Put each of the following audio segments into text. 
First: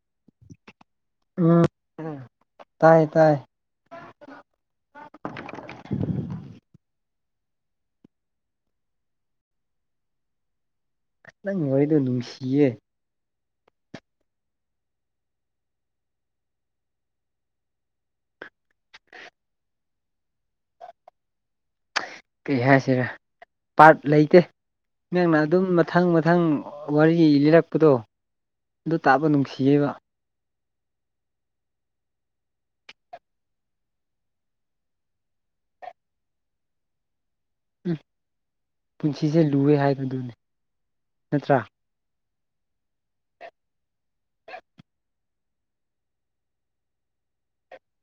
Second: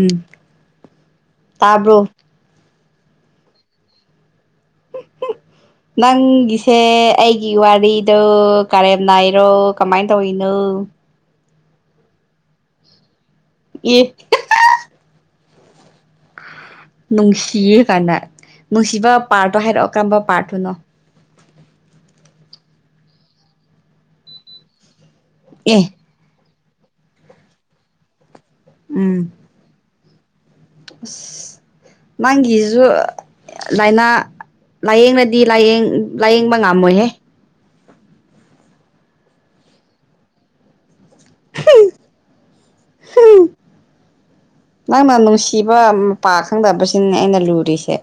ꯎꯝ ꯇꯕ꯭ꯔꯣ ꯇꯥꯏꯌꯦ ꯇꯥꯏꯌꯦ ꯑ ꯅꯪꯒꯤꯁꯦ ꯑꯩꯒꯤ ꯋꯥꯔꯤꯗꯣ ꯀꯔꯦꯝ ꯅꯥꯏꯔꯣ ꯀꯃꯥꯏꯅ ꯇꯧꯅꯣ ꯅꯪ ꯍꯣꯏꯗꯣ ꯅꯨꯡꯁꯤꯌꯦ ꯌꯦ ꯅꯨꯡꯁꯤ ꯀꯥꯟꯗ ꯅꯨꯡꯁꯤꯕ ꯄꯥꯔꯠꯇꯣ ꯍꯥꯏꯔꯛꯑꯣ ꯀꯔꯝꯕ ꯄꯥꯔꯠꯇꯨꯅꯣ ꯀꯩ ꯍꯥꯏꯁꯤꯔꯦ ꯄꯥꯔꯠ ꯂꯩꯇꯦ ꯅꯪꯅ ꯑꯗꯨꯝ ꯑꯦ ꯃꯊꯪ ꯃꯊꯪ ꯋꯥꯔꯤ ꯂꯤꯔꯛꯄꯗꯣ ꯑꯗꯨ ꯇꯥꯕ ꯎꯝ ꯅꯨꯡꯁꯤꯌꯦꯕ ꯑꯁ ꯅꯪꯒꯤꯁꯨ ꯂꯥꯏꯅꯥ ꯂꯥꯏꯌꯦꯡꯅꯗꯤ ꯂꯥꯏꯌꯦꯡ ꯂꯥꯏꯌꯦꯡꯕ ꯉꯝꯃꯣꯏꯍꯦ ꯎꯝ ꯄꯨꯟꯁꯤꯁꯦ ꯂꯨꯑꯦ ꯍꯥꯏꯕꯗꯨꯅꯤ ꯅꯠꯇ꯭ꯔꯥ [unintelligible] ꯅꯪꯅ ꯅꯨꯡꯁꯤꯕ ꯃ ꯄꯥ ꯈꯪꯗꯕꯁꯤꯅꯤ ꯑꯩꯅ ꯂꯨꯔꯤꯁꯦ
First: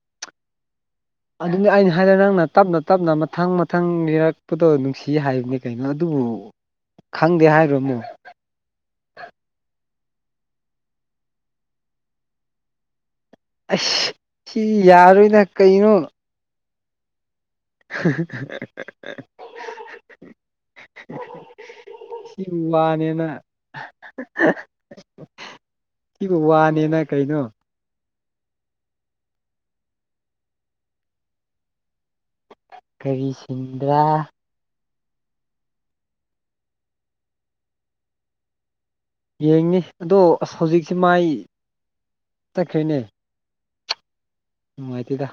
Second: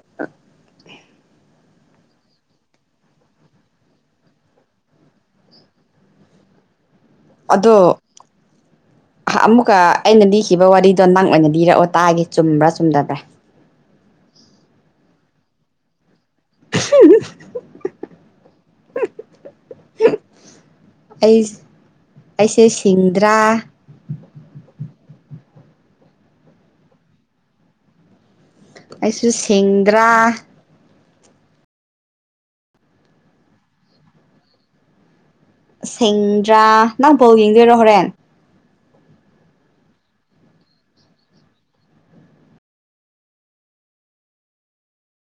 ꯑꯗꯨꯅꯤ ꯑꯩꯅ ꯍꯥꯏꯔ ꯅꯪꯅ ꯇꯞꯅ ꯇꯞꯅ ꯃꯊꯪ ꯃꯊꯪ ꯅꯤꯔꯛꯄꯗꯣ ꯅꯨꯡꯁꯤ ꯍꯥꯏꯕꯅꯤ ꯀꯩꯅꯒꯤꯩꯅꯣ ꯑꯗꯨꯕꯨ ꯈꯪꯗꯦ ꯑꯗꯣ ꯍꯥꯏꯔꯣ ꯑꯃꯨꯛ ꯑꯃꯨꯛꯀ ꯑꯩꯅ ꯂꯤꯈꯤꯕ ꯋꯥꯔꯤꯗꯣ ꯅꯪ ꯑꯣꯏꯅ ꯂꯤꯔꯛꯑꯣ ꯇꯥꯒꯦ ꯆꯨꯝꯕ꯭ꯔꯥ ꯆꯨꯝꯗꯕ꯭ꯔꯥ ꯑꯁ ꯁꯤ ꯌꯥꯔꯣꯏꯅ ꯀꯩꯅꯣꯅ [unintelligible] [unintelligible] ꯑꯩ ꯑꯩꯁꯦ ꯁꯤꯕꯨ ꯁꯤꯡꯗ꯭ꯔꯥ ꯋꯥꯅꯦꯅ [unintelligible] ꯁꯤꯕꯨ ꯋꯥꯅꯦꯅ ꯀꯩꯅꯣ ꯑꯩꯁꯨ ꯁꯦꯡꯗ꯭ꯔꯥ ꯀꯔꯤ ꯁꯤꯡꯗ꯭ꯔꯥ ꯁꯤꯡꯗ꯭ꯔꯥ ꯅꯪ ꯕꯣꯜ ꯌꯦꯡꯗꯣꯏꯔꯣ ꯍꯣꯔꯦꯟ ꯌꯦꯡꯉꯤ ꯑꯗꯣ ꯑꯁ ꯍꯧꯖꯤꯛꯁꯦ ꯃꯥꯏ ꯇꯠꯈ꯭ꯔꯦꯅꯦ ꯉꯥꯏꯤꯗ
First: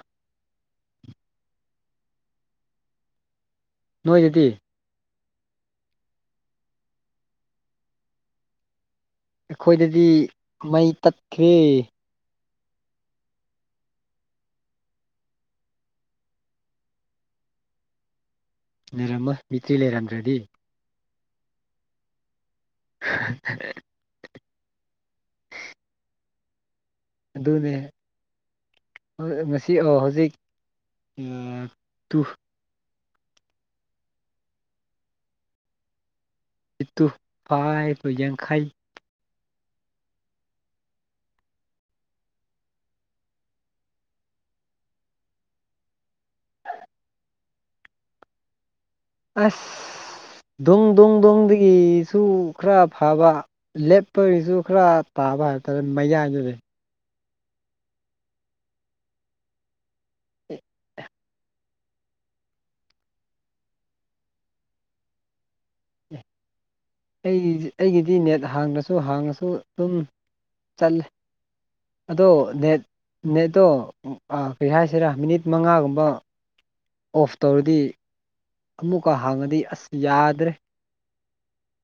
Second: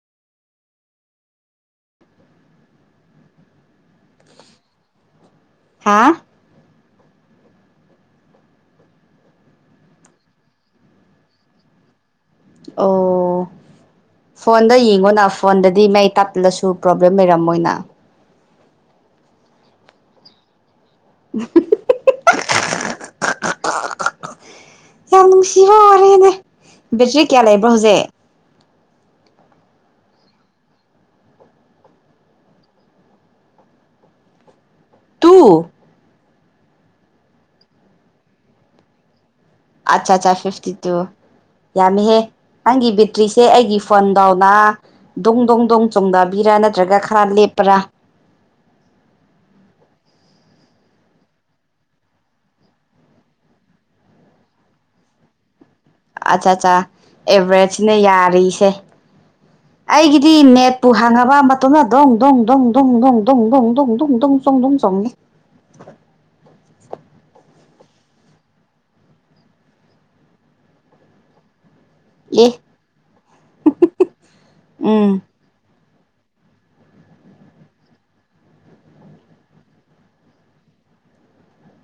ꯅꯣꯏ ꯑꯗꯨꯗꯤ ꯍꯥ ꯑꯩꯈꯣꯏꯗꯗꯤ ꯃꯩ ꯇꯠꯈ꯭ꯔꯦ ꯑꯣ ꯐꯣꯟꯗ ꯌꯦꯡꯉꯣꯅ ꯐꯣꯟꯗꯗꯤ ꯃꯌꯦꯛ ꯇꯞꯂꯁꯨ ꯄ꯭ꯔꯣꯕ꯭ꯂꯦꯝ ꯂꯩꯔꯝꯃꯣꯏꯅ ꯂꯩꯔꯝꯃꯣꯏ ꯕꯦꯇ꯭ꯔꯤ ꯂꯩꯔꯝꯗ꯭ꯔꯗꯤ [unintelligible] [unintelligible] [unintelligible] ꯌꯥꯝ ꯅꯨꯡꯁꯤꯕ ꯋꯥꯔꯤꯅꯦ ꯕꯦꯇ꯭ꯔꯤ ꯀꯌꯥ ꯂꯩꯕ꯭ꯔꯥ ꯍꯧꯖꯤꯛ ꯍꯣꯏ ꯉꯁꯤ ꯑꯣ ꯍꯧꯖꯤꯛ ꯑ two two [unintelligible] two five or ꯌꯥꯡꯈꯩ ꯑꯆꯥ ꯆꯥ ꯐꯤꯐꯇꯤ ꯇꯨ ꯌꯥꯝꯃꯤꯍꯦ ꯅꯪꯒꯤ ꯕꯦꯇ꯭ꯔꯤꯁꯦ ꯑꯩꯒꯤ ꯐꯣꯟꯗꯧꯅ ꯗꯣꯡ ꯗꯣꯡ ꯗꯣꯡ ꯆꯣꯡꯗꯥꯕꯤꯔꯥ ꯅꯠꯇ꯭ꯔꯒ ꯈꯔ ꯂꯦꯞꯄꯔꯥ ꯑꯁ ꯗꯣꯡ ꯗꯣꯡ ꯗꯣꯡꯗꯒꯤꯁꯨ ꯈꯔ ꯐꯕ ꯂꯦꯞꯄꯒꯤꯁꯨ ꯈꯔ ꯇꯥꯕ ꯍꯥꯏꯕ ꯑꯠꯆꯥ ꯑꯠꯆꯥ ꯑꯦꯚꯔꯦꯁꯅꯦ ꯌꯥꯔꯤꯁꯦ ꯑꯩꯒꯤꯗꯤ ꯅꯦꯠꯄꯨ ꯍꯥꯡꯉꯕ ꯃꯇꯣꯝꯇ ꯗꯣꯡ ꯗꯣꯡ ꯗꯣꯡ ꯗꯣꯡ ꯗꯣꯡ ꯗꯣꯡ ꯗꯣꯡ ꯗꯣꯡ ꯗꯣꯡ ꯗꯣꯡ ꯆꯣꯡꯉꯦ ꯑꯩ ꯑꯩꯒꯤꯗꯤ ꯅꯦꯠ ꯍꯥꯡꯉꯁꯨ ꯍꯥꯡꯉꯁꯨ ꯑꯗꯨꯝ ꯆꯠꯂꯦ ꯑꯗꯣ ꯑꯦ ꯅꯦꯠ ꯅꯦꯠꯇꯣ ꯑ ꯀꯩ ꯍꯥꯏꯁꯤꯔꯥ ꯎꯝ ꯃꯤꯅꯤꯠ ꯃꯉꯥꯒꯨꯝꯕ ꯑꯣꯐ ꯇꯧꯔꯗꯤ ꯑꯃꯨꯛꯀ ꯍꯥꯡꯉꯗꯤ ꯑꯁ ꯌꯥꯗ꯭ꯔꯦ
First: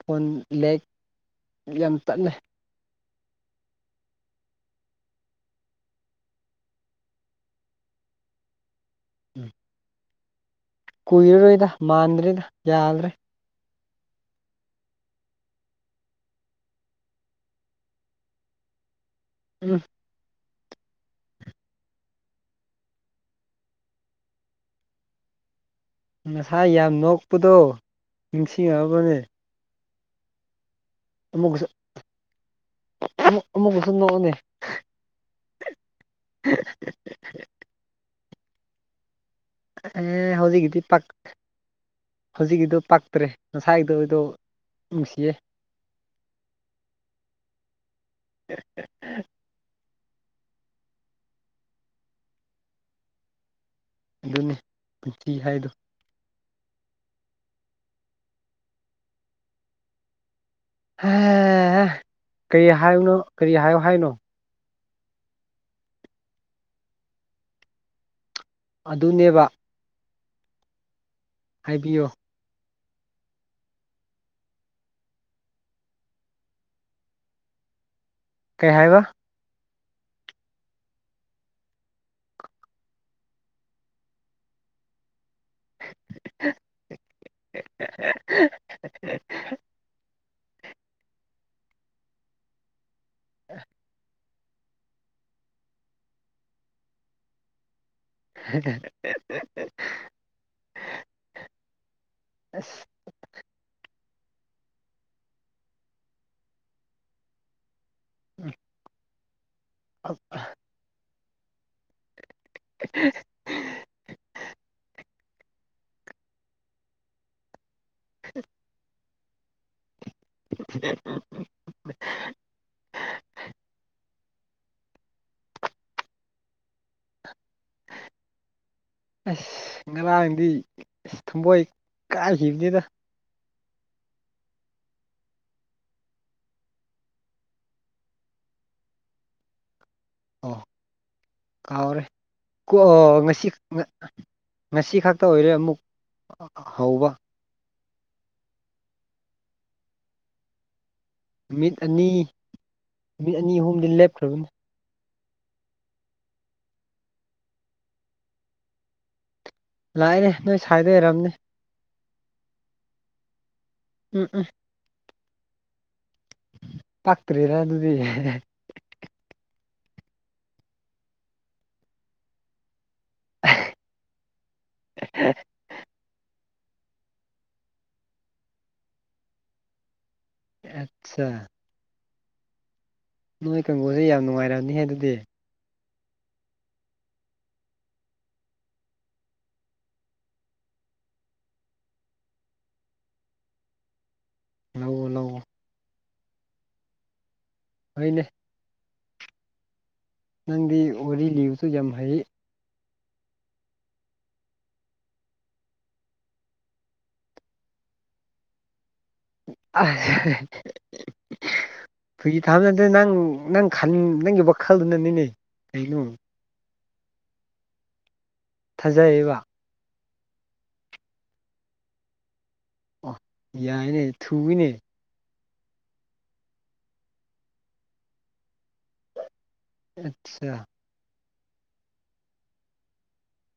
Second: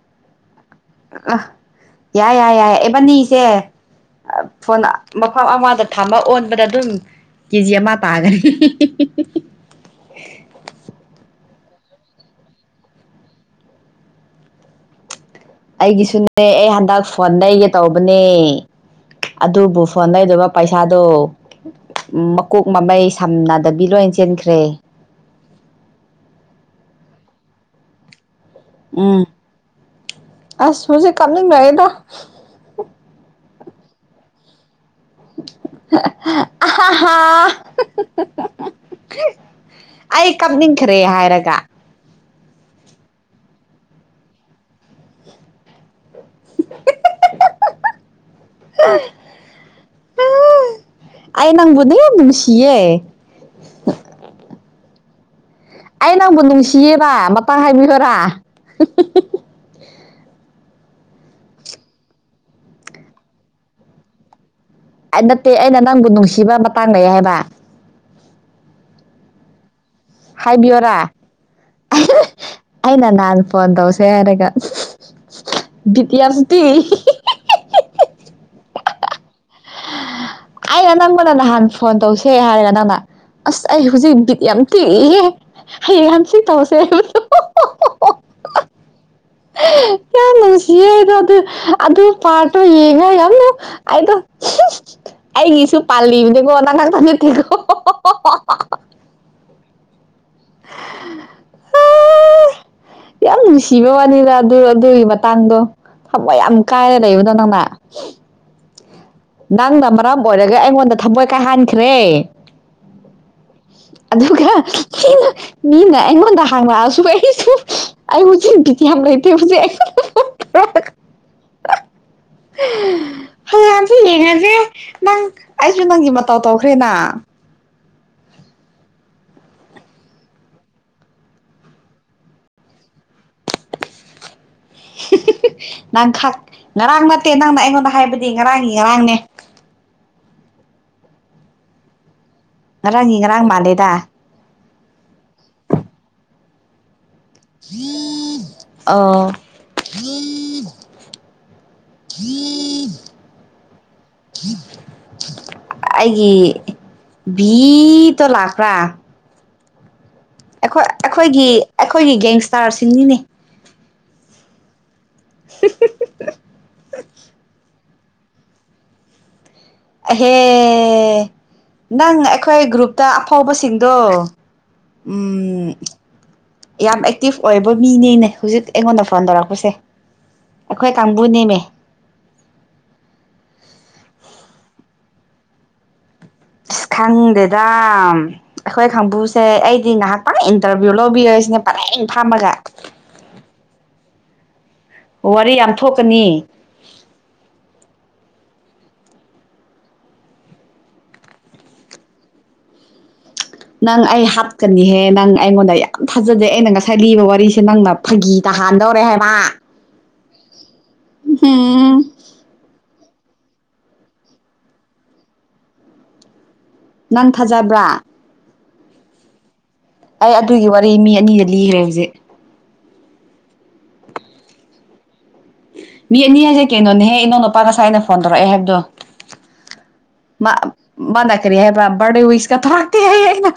ꯐꯣꯟ ꯂꯦꯛ ꯑ ꯌꯥꯝ ꯇꯠꯂꯦ ꯌꯥꯏ ꯌꯥꯏ ꯌꯥꯏꯏ ꯏꯕꯅꯤꯁꯦ ꯑ ꯐꯣꯟ ꯃꯐꯝ ꯑꯃꯗ ꯊꯝꯕ ꯑꯣꯟꯕꯗ ꯑꯗꯨꯝ ꯀꯦꯖꯤ ꯑꯃ ꯇꯥꯒꯅꯤ [unintelligible] ꯀꯨꯏꯔꯔꯣꯏꯗ ꯃꯥꯟꯗ꯭ꯔꯔꯧꯗ ꯌꯥꯗ꯭ꯔꯦ ꯑꯩꯒꯤꯁꯨꯅꯦ ꯑꯩ ꯍꯟꯗꯛ ꯐꯣꯟ ꯂꯩꯒꯦ ꯇꯧꯕꯅꯦ ꯎꯝ ꯑꯗꯨꯕꯨ ꯐꯣꯟ ꯂꯩꯗꯣꯕ ꯄꯩꯁꯥꯗꯣ ꯃꯀꯣꯛ ꯃꯃꯩ ꯁꯝꯅꯗꯕꯤ ꯂꯣꯏ ꯆꯦꯟꯈ꯭ꯔꯦ ꯉꯁꯥꯏ ꯌꯥꯝ ꯅꯣꯛꯄꯗꯣ ꯅꯤꯡꯁꯤꯡꯉꯕꯅꯦ ꯎꯝ ꯑꯁ ꯍꯧꯖꯤꯛ ꯑꯃꯨꯛꯀꯁꯨ ꯀꯞꯅꯤꯡꯉꯛꯑꯗ ꯑꯃꯨꯛꯀꯁꯨ ꯅꯣꯛꯑꯣꯅꯦ ꯑ [unintelligible] [unintelligible] ꯑꯩ ꯑꯦ ꯍꯧꯖꯤꯛꯀꯤꯗꯤ ꯀꯞꯅꯤꯡꯈ꯭ꯔꯦ ꯄꯛ ꯍꯥꯏꯔꯒ ꯍꯧꯖꯤꯛꯀꯤꯗꯣ ꯄꯛꯇ꯭ꯔꯦ ꯉꯁꯥꯏꯒꯤꯗꯣ ꯑꯣꯏꯗꯣ ꯅꯨꯡꯁꯤꯌꯦ [unintelligible] [unintelligible] ꯑꯩ ꯅꯪꯕꯨꯗꯤ ꯌꯥꯝ ꯅꯨꯡꯁꯤꯌꯦ ꯑꯗꯨꯅꯦ ꯄꯨꯟꯁꯤ ꯍꯥꯏꯗꯣ ꯑꯩ ꯅꯪꯕꯨ ꯅꯨꯡꯁꯤꯌꯦꯕ ꯃꯇꯥꯡ ꯍꯥꯏꯕꯤꯌꯨꯔꯥ [unintelligible] ꯍ ꯀꯔꯤ ꯍꯥꯏꯕꯅꯣ ꯀꯔꯤ ꯍꯥꯏꯌꯣ ꯍꯥꯏꯅꯣ ꯑꯩ ꯅꯠꯇꯦ ꯑꯩꯅ ꯅꯪꯕꯨ ꯅꯨꯡꯁꯤꯕ ꯃꯇꯥꯡ ꯂꯩꯌꯦ ꯍꯥꯏꯕ ꯑꯗꯨꯅꯦꯕ ꯍꯥꯏꯕꯤꯌꯣꯔꯥ ꯍꯥꯏꯕꯤꯌꯣ ꯑꯩꯅ ꯅꯍꯥꯟ ꯐꯣꯟ ꯇꯧꯁꯦ ꯍꯥꯏꯔꯒ ꯕꯤꯠ ꯌꯥꯎꯖꯥꯗꯦꯌꯦ ꯀꯩ ꯍꯥꯏꯕ ꯑꯩꯅ ꯅꯪꯕꯅ ꯅꯍꯥꯟ ꯐꯣꯟ ꯇꯧꯁꯦ ꯍꯥꯏꯔꯒ ꯅꯪꯅ ꯑꯁ ꯑꯩ ꯍꯧꯖꯤꯛ ꯕꯤꯠ ꯌꯥꯝ ꯇꯦꯛꯏꯌꯦ ꯍꯌꯦꯡ ꯍꯪꯆꯤꯠ ꯇꯧꯁꯦ ꯍꯥꯏꯕꯗꯣ ꯌꯥꯝ ꯅꯨꯡꯁꯤꯌꯦ ꯑꯩꯗꯣ ꯑꯗꯨ ꯑꯗꯨ ꯄꯥꯠꯇꯣ ꯌꯦꯡꯉ ꯌꯥꯝꯅ ꯑꯃꯨꯛ ꯑꯩꯗꯣ ꯑꯩꯒꯤꯁꯨ ꯄꯥꯂꯤꯕꯅꯦꯀꯣ ꯅꯪ ꯉꯛꯇ ꯅꯠꯇꯦꯀꯣ ꯑ [unintelligible] [unintelligible] ꯌꯥꯝ ꯅꯨꯡꯁꯤꯕ ꯋꯥꯅꯤꯗ ꯑꯗꯨ ꯑꯗꯨꯒꯤ ꯃꯇꯥꯡꯗꯣ ꯊꯃꯣꯏ ꯌꯥꯝ ꯀꯥꯏꯔ ꯂꯩꯕꯗꯣ ꯅꯪꯅ [unintelligible] ꯅꯪꯅ ꯃꯔꯝ ꯑꯣꯏꯔꯒ ꯑꯩꯉꯣꯟꯗ ꯊꯃꯣꯏ ꯀꯥꯏꯍꯟꯈ꯭ꯔꯦ [unintelligible] ꯑꯗꯨꯒ ꯃꯤꯅ ꯃꯤꯅ ꯑꯩꯉꯣꯟꯗ ꯍꯥꯡꯉꯛꯑꯁꯨ ꯑꯩꯁꯨ ꯑꯩ [unintelligible] ꯌꯥꯝ ꯂꯩꯇꯦ ꯍꯧꯖꯤꯛ ꯑꯩ [unintelligible] ꯍꯥꯟꯗꯤ ꯌꯦꯡꯉꯁꯦ ꯅꯪ ꯑꯩꯁꯨ ꯅꯪꯒꯤ ꯃꯇꯧ ꯇꯧꯈ꯭ꯔꯦꯅ [unintelligible] ꯑꯁ ꯉꯔꯥꯡꯗꯤ ꯑꯁ ꯊꯨꯝꯃꯣꯏ ꯀꯥꯏꯈꯤꯕꯅꯤꯗ ꯉꯔꯥꯡ ꯅꯠꯇꯦ ꯅꯪꯅ ꯑꯩꯉꯣꯟꯗ ꯍꯥꯏꯕꯗꯤ ꯉꯔꯥꯡꯒꯤ ꯉꯔꯥꯡꯅꯦ ꯑꯣ ꯀꯥꯎꯔꯦ ꯀꯣ ꯉꯔꯥꯡꯒꯤ ꯉꯔꯥꯡ ꯉꯁꯤ ꯃꯥꯜꯂꯦꯗ ꯉꯁꯤ ꯈꯛꯇ ꯑꯣꯏꯔꯦ ꯑꯃꯨꯛ ꯍꯧꯕ ꯑꯥ ꯅꯨꯃꯤꯠ ꯑꯅꯤ ꯅꯨꯃꯤꯠ ꯑꯅꯤ ꯑꯍꯨꯝꯗꯤ ꯂꯦꯞꯈ꯭ꯔꯕꯅꯤ ꯑꯩꯒꯤ ꯚꯤꯇꯣ ꯂꯥꯛꯄ꯭ꯔꯥ ꯂꯥꯛꯑꯦꯅꯦ ꯅꯣꯏ ꯑꯩꯈꯣꯏ ꯁ꯭ꯋꯥꯏꯗ ꯑꯣꯏꯔꯝꯅꯦ ꯑꯩꯈꯣꯏꯒꯤ ꯑꯩꯈꯣꯏꯒꯤ ꯒꯦꯡꯁꯇꯥꯔꯁꯤꯡꯅꯤꯅꯦ ꯎꯝ ꯎꯝ [unintelligible] ꯄꯛꯇꯔ꯭ꯦꯗ ꯑꯗꯨꯗꯤ ꯑꯍꯦ ꯅꯪ ꯑꯩꯈꯣꯏ ꯒ꯭ꯔꯨꯞ ꯇ ꯑꯐꯥꯎꯕꯁꯤꯡꯗꯣ ꯎꯝ ꯌꯥꯝ ꯑꯦꯛꯇꯤꯚ ꯑꯣꯏꯕ ꯃꯤꯅꯦꯅꯦ ꯍꯧꯖꯤꯛ ꯑꯩꯉꯣꯟꯗ ꯐꯣꯟ ꯇꯧꯔꯛꯄꯁꯦ ꯑꯩꯈꯣꯏ ꯀꯥꯡꯕꯨ ꯑꯠꯆꯥ ꯅꯦꯃꯦ ꯅꯣꯏ ꯀꯥꯡꯕꯨꯁꯦ ꯌꯥꯝ ꯅꯨꯡꯉꯥꯏꯔꯝꯅꯤ ꯍꯦ ꯑꯗꯨꯗꯤ ꯈꯪꯗꯦꯗ ꯑꯩꯈꯣꯏ ꯀꯥꯡꯕꯨꯁꯦ ꯑꯩꯗꯤ ꯉꯥꯏꯍꯥꯛꯪ ꯏꯟꯇꯔꯚꯤꯌꯨ ꯂꯧꯕꯤꯔꯁꯤꯅꯦ ꯄꯔꯦꯡ ꯐꯝꯃꯒ ꯂꯧꯋꯣ ꯂꯧꯋꯣ ꯋꯥꯔꯤ ꯌꯥꯝ ꯊꯣꯛꯀꯅꯤ ꯍꯣꯏꯅꯦ ꯅꯪꯗꯤ ꯋꯥꯔꯤ ꯂꯤꯕꯁꯨ ꯌꯥꯝ ꯍꯩ ꯅꯪ ꯑꯩ ꯍꯥꯠꯀꯅꯤꯍꯦ ꯅꯪ ꯑꯩꯉꯣꯟꯗ ꯌꯥꯝ ꯊꯥꯖꯗꯦ ꯑꯩꯅ ꯉꯁꯥꯏ ꯂꯤꯕ ꯋꯥꯔꯤꯁꯦ ꯅꯪꯅ ꯐꯥꯒꯤ ꯇꯥꯍꯟꯗꯧꯔꯦ ꯍꯥꯏ ꯎꯝ ꯐꯥꯒꯤ ꯇꯥꯍꯟꯕ ꯅꯠꯇ꯭ꯔꯦ ꯅꯪ ꯅꯪ ꯅꯪꯒꯤ ꯋꯥꯈꯜꯗꯨꯅꯅꯤꯅꯦ ꯀꯩꯅꯣ ꯅꯪ ꯊꯥꯖꯕ꯭ꯔꯥ ꯊꯥꯖꯩꯌꯦꯕ ꯑꯩ ꯑꯗꯨꯒꯤ ꯋꯥꯔꯤ ꯃꯤ ꯑꯅꯤꯗ ꯂꯤꯈ꯭ꯔꯦ ꯍꯧꯖꯤꯛ ꯑꯣ ꯌꯥꯏꯅꯦ ꯊꯨꯏꯅꯦ ꯃꯤ ꯑꯅꯤ ꯍꯥꯏꯁꯦ ꯀꯩꯅꯣꯅꯦꯍꯦ ꯏꯅꯥꯎ ꯅꯨꯄꯥ ꯉꯁꯥꯏ ꯑꯩꯅ ꯐꯣꯟ ꯇꯧꯔꯛꯑꯦ ꯍꯥꯏꯕꯗꯣ ꯃꯥ ꯑꯁꯁꯥ ꯃꯥꯅ ꯀꯔꯤ ꯍꯥꯏꯕ ꯕꯥꯔꯠꯗꯦ ꯋꯤꯁꯀ ꯇꯧꯔꯛꯇꯦ ꯍꯥꯏ ꯑꯩꯅ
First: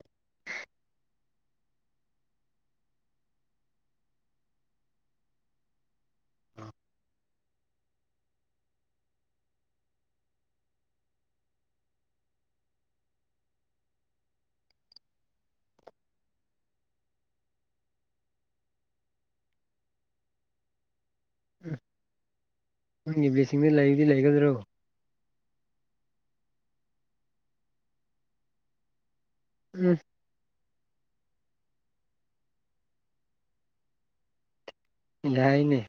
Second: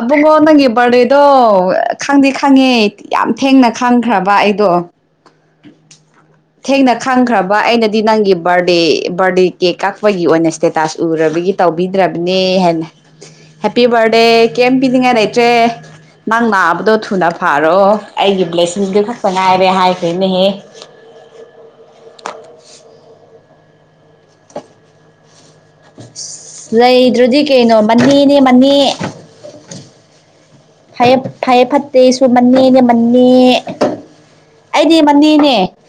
ꯑꯕꯨꯡꯉꯣ ꯅꯪꯒꯤ ꯕꯥꯔꯠꯗꯦ ꯑꯗꯣ ꯈꯪꯗꯤ ꯈꯪꯉꯦ ꯌꯥꯝ ꯊꯦꯡꯅ ꯈꯪꯈ꯭ꯔꯕ ꯑꯩꯗꯣ ꯊꯦꯡꯅ ꯈꯪꯈ꯭ꯔꯕ ꯑꯩꯅꯗꯤ ꯅꯪꯒꯤ ꯕꯥꯔꯗꯦ ꯕꯥꯔꯗꯦ ꯀꯦꯛ ꯀꯛꯄꯒꯤ ꯑꯣꯏꯅ ꯏꯁꯇꯦꯇꯥꯁ ꯎꯔꯕꯒꯤ ꯇꯧꯕꯤꯗ꯭ꯔꯕꯅꯦ ꯍꯥꯏꯅ ꯍꯦꯞꯄꯤ ꯔꯦ ꯀꯦꯦꯝ ꯄꯤꯗꯤꯉꯅꯏꯇ꯭ꯔꯦ ꯅꯪ ꯅꯥꯕꯗꯣ ꯊꯨꯅ ꯐꯥꯔꯣ ꯑꯩꯒꯤ ꯕ꯭ꯂꯦꯁꯤꯡꯗꯨ ꯈꯛꯇ ꯉꯥꯏꯔꯦ ꯍꯥꯏꯈ꯭ꯔꯦꯅꯦꯍꯦ ꯎ ꯅꯣꯏꯒꯤ ꯦꯁꯤꯡꯗ ꯂꯩꯕꯗꯤ ꯂꯩꯒꯗ꯭ꯔꯣ ꯂꯩꯗ꯭ꯔꯗꯤ ꯀꯩꯅꯣ ꯃꯅꯦꯅꯦ ꯃꯅꯦ ꯎꯝ ꯐꯩꯌꯦ ꯐꯩꯌꯦ ꯐꯠꯇꯦꯁꯨ ꯃꯅꯦꯅꯦ ꯃꯅꯦ ꯑꯩꯗꯤ ꯃꯅꯦꯅꯦ ꯌꯥꯏꯅꯦ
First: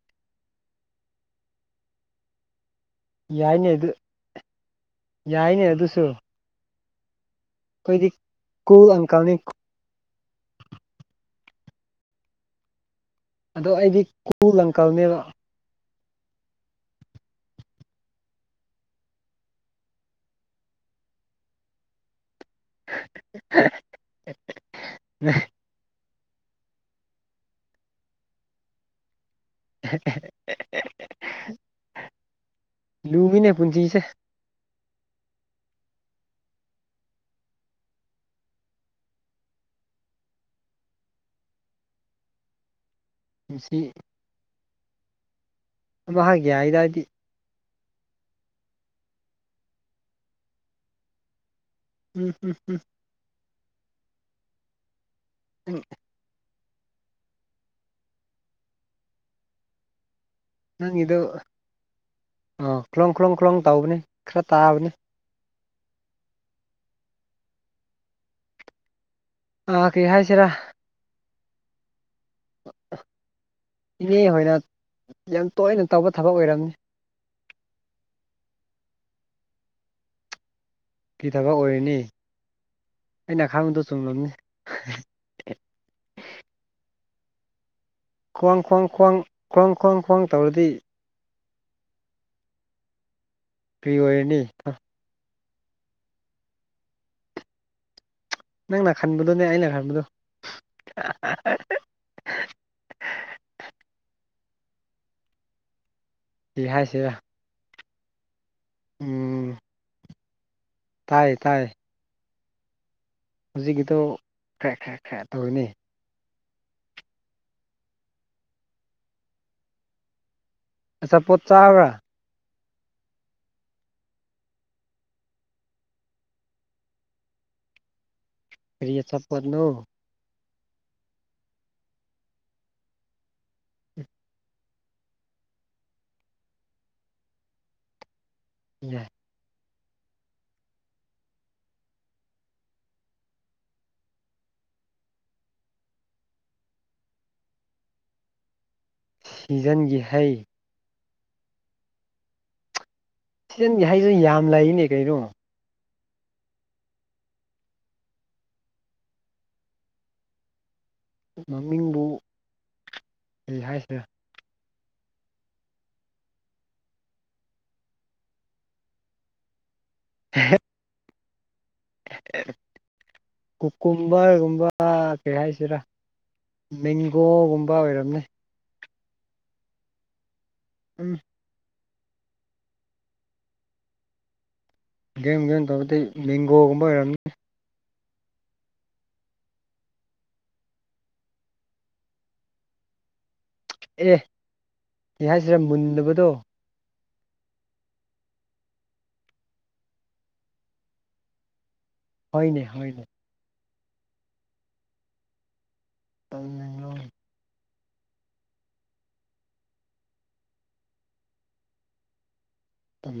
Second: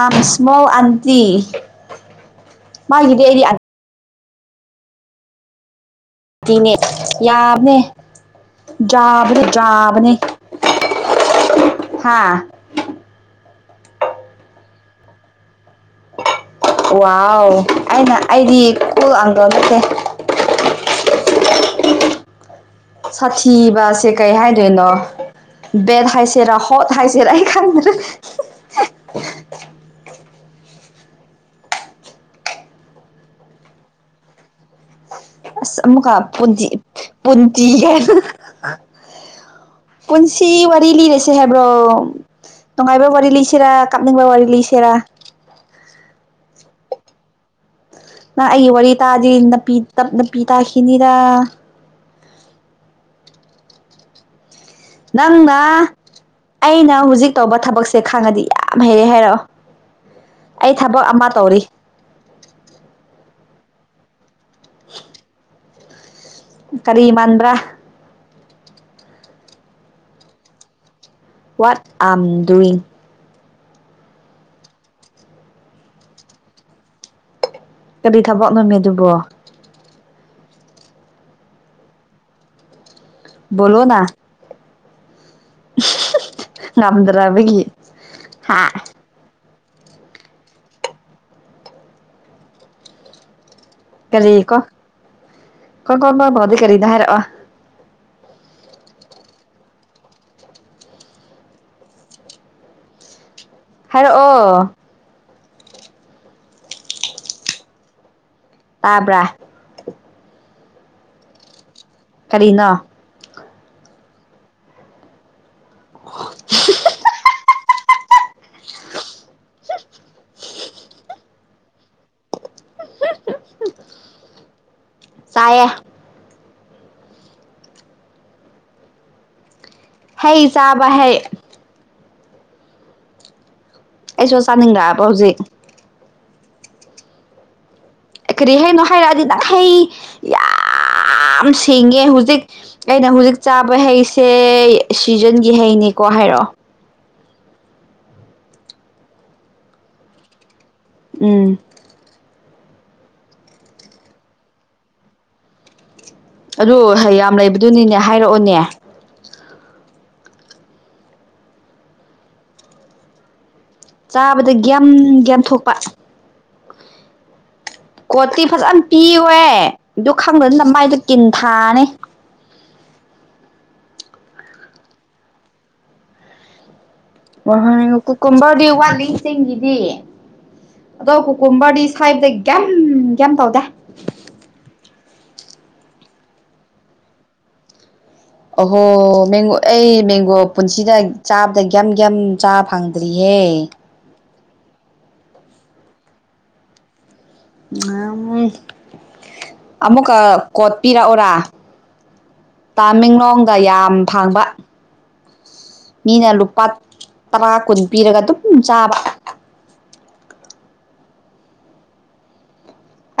ꯑꯥꯢ ꯑꯦꯝ ꯁꯃꯣꯜ ꯑꯟꯇꯤ ꯃꯥꯒꯤꯗꯤ ꯑꯩꯗꯤ ꯌꯥꯏꯅꯦ ꯑꯗꯨ ꯌꯥꯏꯅꯦ ꯑꯗꯨꯁꯨ ꯑꯟꯇꯤꯅꯦ ꯌꯥꯕꯅꯦ ꯑꯩꯈꯣꯏꯗꯤ ꯀꯨꯜ ꯑꯪꯀꯜꯅꯤ ꯌꯥꯥꯕꯅꯦ ꯌꯥꯥꯕꯅꯦ ꯍꯥꯥ ꯑꯗꯣ ꯑꯩꯗꯤ ꯀꯨ ꯂꯪꯀꯜꯅꯦꯕ ꯋꯥꯎ ꯑꯩꯅ ꯑꯩꯗꯤ ꯀꯜ ꯑꯥꯡꯗꯣ ꯆꯠꯠꯇꯦ [inaudible] ꯁꯥꯊꯤꯕꯁꯦ ꯀꯩ ꯍꯥꯏꯗꯣꯏꯅꯣ ꯕꯦꯠ ꯍꯥꯏꯁꯦ ꯔ ꯍꯣꯠ ꯍꯥꯏꯁꯦꯅ ꯑꯩ ꯈꯪꯗꯗ ꯂꯨꯕꯤꯅꯦ ꯄꯨꯟꯁꯤꯁꯦ ꯑꯥ ꯄꯨꯖꯤ ꯄꯨꯖꯤ ꯄꯨꯟꯁꯤ ꯋꯥꯔꯤ ꯂꯤꯔꯁꯦ ꯍꯥꯏꯕ꯭ꯔꯣ ꯅꯨꯡꯉꯥꯏꯕ ꯋꯥꯔꯤ ꯂꯩꯁꯤꯦꯔꯥ ꯄꯨꯟꯁꯤ ꯀꯥꯞꯅꯤꯡꯕ ꯋꯥꯔꯤ ꯂꯩꯁꯤꯦꯔꯥ ꯍꯥꯏꯦ ꯍꯥꯏꯗ ꯍꯥꯏꯗꯤ ꯅꯍ ꯑꯩ ꯋꯥꯔꯤ ꯇꯥꯗꯔꯤꯄꯤꯞ ꯅꯥꯄꯤ ꯇꯥꯈꯤꯅꯤꯔ ꯎꯝ ꯍꯝ ꯎꯝ ꯅꯪꯅ ꯅꯪ ꯑꯩꯅ ꯍꯧꯖꯤꯛ ꯇꯧꯕ ꯊꯕꯛꯁꯦ ꯈꯥꯡꯉꯗꯤ ꯌꯥꯝ ꯍꯩꯔꯦ ꯍꯥꯏꯔꯛꯑꯣ ꯑꯩ ꯊꯕꯛ ꯅꯪꯒꯤꯗ ꯑꯃ ꯇꯧꯔꯤ ꯑ ꯈꯨꯂꯣꯡ ꯈꯨꯂꯣꯡ ꯈꯨꯂꯣꯡ ꯇꯧꯕꯅꯦ ꯈꯔ ꯇꯥꯕꯅꯤ [inaudible] ꯀꯔꯤꯃꯟ꯭ꯔꯥ ꯑꯥ ꯀꯦ ꯍꯥꯏꯁꯤꯔꯥ ꯋꯥꯠ ꯑꯥꯝ ꯗꯨꯋꯤꯡ ꯏꯅꯦ ꯍꯣꯏꯅ ꯌꯥꯝ ꯇꯣꯏꯅ ꯇꯧꯕ ꯊꯕꯛ ꯑꯣꯏꯔꯝꯅꯤ ꯀꯔꯤ ꯊꯕꯛ ꯉꯝꯃꯦ ꯑꯗꯨꯕꯣ ꯐꯤ ꯊꯕꯛ ꯑꯣꯏꯔꯅꯤ ꯑꯩꯅ ꯑꯈꯥꯡꯕꯗꯣ ꯕꯣꯂꯣꯅ ꯆꯨꯝꯂꯝꯅꯤ ꯉꯝꯗ꯭ꯔꯕꯒꯤ ꯈ꯭ꯋꯥꯡ ꯍꯥ ꯈ꯭ꯋꯥꯡ ꯈ꯭ꯋꯥꯡ ꯈ꯭ꯋꯥꯡ ꯈ꯭ꯋꯥꯡ ꯈ꯭ꯋꯥꯡ ꯇꯧꯔꯗꯤ ꯀꯔꯤ ꯀꯣ ꯀ ꯀꯣꯕꯗꯤ ꯀꯔꯤꯗ ꯍꯥꯏꯔꯛꯑꯣ ꯅꯪꯅ ꯈꯟꯕꯗꯨꯣꯅꯦ ꯑꯩꯅ ꯈꯟꯕꯗꯣ ꯍꯥꯏꯔꯛꯑꯣ ꯁꯤ ꯍꯥꯏꯁꯤꯔꯥ ꯇꯥꯕ꯭ꯔꯥ ꯇꯥꯏꯌꯦ ꯇꯥꯏꯌꯦ ꯀꯅꯥ ꯍꯧꯖꯤꯛꯀꯤꯗꯣ ꯈꯔꯦ ꯈꯔꯦ ꯈꯔꯦ ꯇꯧꯔꯤꯅꯦ [inaudible] ꯑꯆꯥ ꯄꯣꯠ ꯆꯥꯕ꯭ꯔꯥ ꯆꯌꯦ ꯀꯔꯤ ꯑꯆꯥꯄꯣꯠꯅꯣ ꯍꯩ ꯆꯥꯕ ꯍꯩ ꯑꯩꯁꯨ ꯆꯥꯅꯤꯡꯗꯛꯑꯕ ꯍꯧꯖꯤꯛ ꯀꯔꯤ ꯍꯥꯏꯅꯣ ꯍꯥꯏꯔꯛꯑꯗꯤ ꯍꯩ ꯌꯥꯝ ꯁꯦꯡꯉꯦ ꯍꯧꯖꯤꯛ ꯑꯩꯅ ꯍꯧꯖꯤꯛ ꯆꯥꯕ ꯍꯩꯁꯦ ꯁꯤꯖꯟꯒꯤ ꯍꯩꯅꯦꯀꯣ ꯍꯥꯏꯔꯛꯑꯣ ꯁꯤꯖꯟꯒꯤ ꯍꯩ ꯎꯝ ꯁꯤꯖꯤꯟꯒꯦ ꯍꯥꯏꯗꯨ ꯌꯥꯝ ꯂꯩꯔꯤꯅꯦ ꯀꯩꯅꯣ ꯑꯗꯨ ꯌꯥꯝ ꯂꯩꯕꯗꯨꯅꯤꯅꯦ ꯍꯥꯏꯔꯛꯑꯣꯅꯦ ꯃꯃꯤꯡꯕꯨ ꯍꯥꯏꯁꯔꯦ ꯇꯥꯕꯗ ꯒ꯭ꯟ ꯒ꯭ꯟꯊꯣꯛꯄ ꯀꯣꯠꯇꯤ ꯐꯖꯅ ꯄꯤꯌꯦ ꯑꯗꯨ ꯈꯪꯗꯅꯤꯅ ꯃꯥꯏꯗꯣ ꯇꯤꯟ ꯊꯥꯅꯤ ꯀꯨꯀꯨꯝꯕꯒꯨꯝꯕ ꯀꯩ ꯍꯥꯏꯁꯤꯔꯥ ꯋꯥ ꯃꯦꯡꯒꯣꯒꯨꯝꯕ ꯀ ꯑꯣꯏꯔꯝꯅꯤ ꯀꯨꯝꯕꯗꯤ ꯋꯥꯜꯂꯤ ꯆꯤꯡꯒꯤꯗꯤ ꯑꯗꯣ ꯎꯝ ꯀꯨꯀꯣꯕꯔꯗꯤ ꯁ꯭ꯋꯥꯏꯕꯗ ꯀꯦꯝ ꯌꯥꯝ ꯇꯧꯗꯦ ꯒꯦꯝ ꯒꯦꯝ ꯇꯧꯕꯗꯤ ꯃꯦꯡꯒꯣꯒꯨꯝꯕ ꯑꯣꯏꯔꯝꯅꯤ ꯑꯍꯣ ꯃꯦꯡꯒꯣ ꯑꯩ ꯃꯦꯡꯒꯣ ꯄꯨꯟꯁꯤꯗ ꯆꯥꯕꯗ ꯀꯒ꯭ꯌꯥꯝ ꯀꯒ꯭ ꯆꯥ ꯐꯪꯗ꯭ꯔꯤꯍꯦ ꯑꯦ ꯁꯤ ꯍꯥꯏꯁꯤꯔꯥ ꯃꯨꯟꯅꯕꯗꯣ ꯑꯃꯨꯛꯀ ꯀꯣꯠ ꯄꯤꯔꯛꯎꯔꯥ ꯍꯣꯏꯅꯦ ꯍꯣꯏꯅꯦ ꯇꯥꯃꯦꯡꯂꯣꯡꯒ ꯌꯥꯝ ꯐꯥꯡꯕ ꯃꯤꯅ ꯂꯨꯄꯥ ꯇꯃꯦꯡꯂꯣꯡ ꯇꯔꯥ ꯀꯨꯟ ꯄꯤꯔꯒ ꯑꯗꯨꯝ ꯆꯥꯕ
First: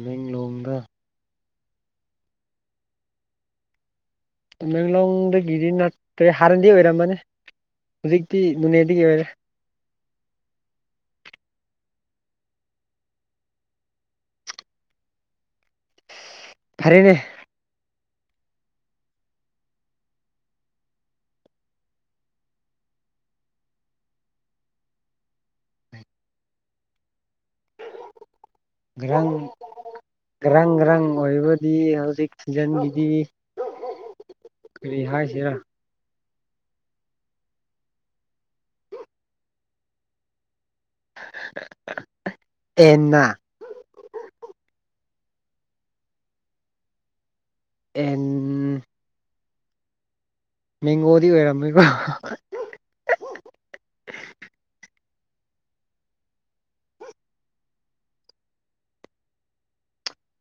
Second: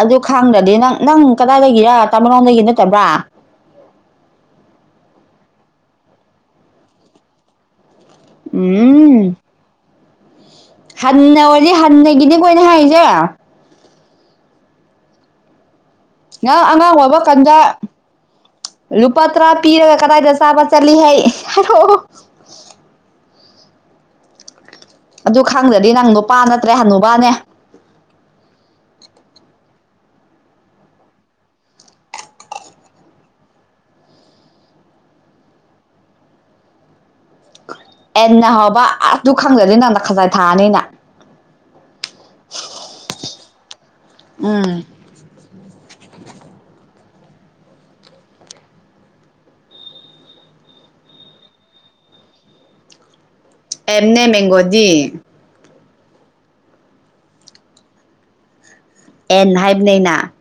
ꯑꯗꯨ ꯈꯪꯗ꯭ꯔꯗꯤ ꯅꯪ ꯅꯪ ꯀꯗꯥꯏꯗꯒꯤꯔ ꯇꯥꯃꯡꯂꯝꯗꯒꯤ ꯅꯠꯇꯕ꯭ꯔꯥ ꯃꯦꯡꯂꯣꯡꯗꯒꯤꯗꯤ ꯅꯠꯇ꯭ꯔꯦ ꯍꯥꯟꯅꯗꯤ ꯑꯣꯏꯔꯝꯃꯅꯤ ꯍꯧꯖꯤꯛꯇꯤ ꯅꯣꯅꯦꯗꯒꯤ ꯑꯣꯏꯔꯦ ꯎꯝ ꯍꯟꯅ ꯑꯣꯏꯗꯤ ꯍꯟꯅꯒꯤꯅꯦ ꯑꯩꯈꯣꯏꯅ ꯍꯥꯏꯁꯦ ꯉꯪ ꯐꯔꯦꯅꯦ ꯑꯉꯥꯡꯕ ꯀꯟꯗ ꯂꯨꯄꯥ ꯇꯔꯥ ꯄꯤꯔꯒ ꯀꯗꯥꯏꯗ ꯆꯥꯕ ꯆꯠꯂꯤ ꯍꯥꯏ ꯑꯗꯨ ꯈꯪꯗ꯭ꯔꯗꯤ ꯅꯪ ꯂꯣꯄꯥ ꯅꯠꯇ꯭ꯔꯦ ꯍꯅꯨꯕꯥꯅꯦ ꯔꯪ ꯔꯪ ꯔꯪ ꯑꯣꯏꯕꯗꯤ ꯍꯧꯖꯤꯛ ꯊꯤꯟꯖꯤꯟꯒꯤꯗꯤ ꯀꯔꯤ ꯍꯥꯏꯁꯤꯔ ꯑꯦꯟꯅ ꯍꯕ ꯑꯁ ꯑꯗꯨ ꯈꯪꯖꯗꯦ ꯅꯪꯅ ꯈꯖꯥꯏ ꯊꯥꯑꯅꯤꯅ ꯑꯦꯅꯥ ꯎꯝ ꯑꯦꯟ ꯃꯦꯡꯒꯣꯗꯤ ꯑꯣꯏꯔꯝꯃꯦꯀꯣ ꯑꯦꯝꯅꯦ ꯃꯒꯣꯗꯤ ꯑꯦꯟ ꯍꯥꯏꯕꯅꯦꯅꯥ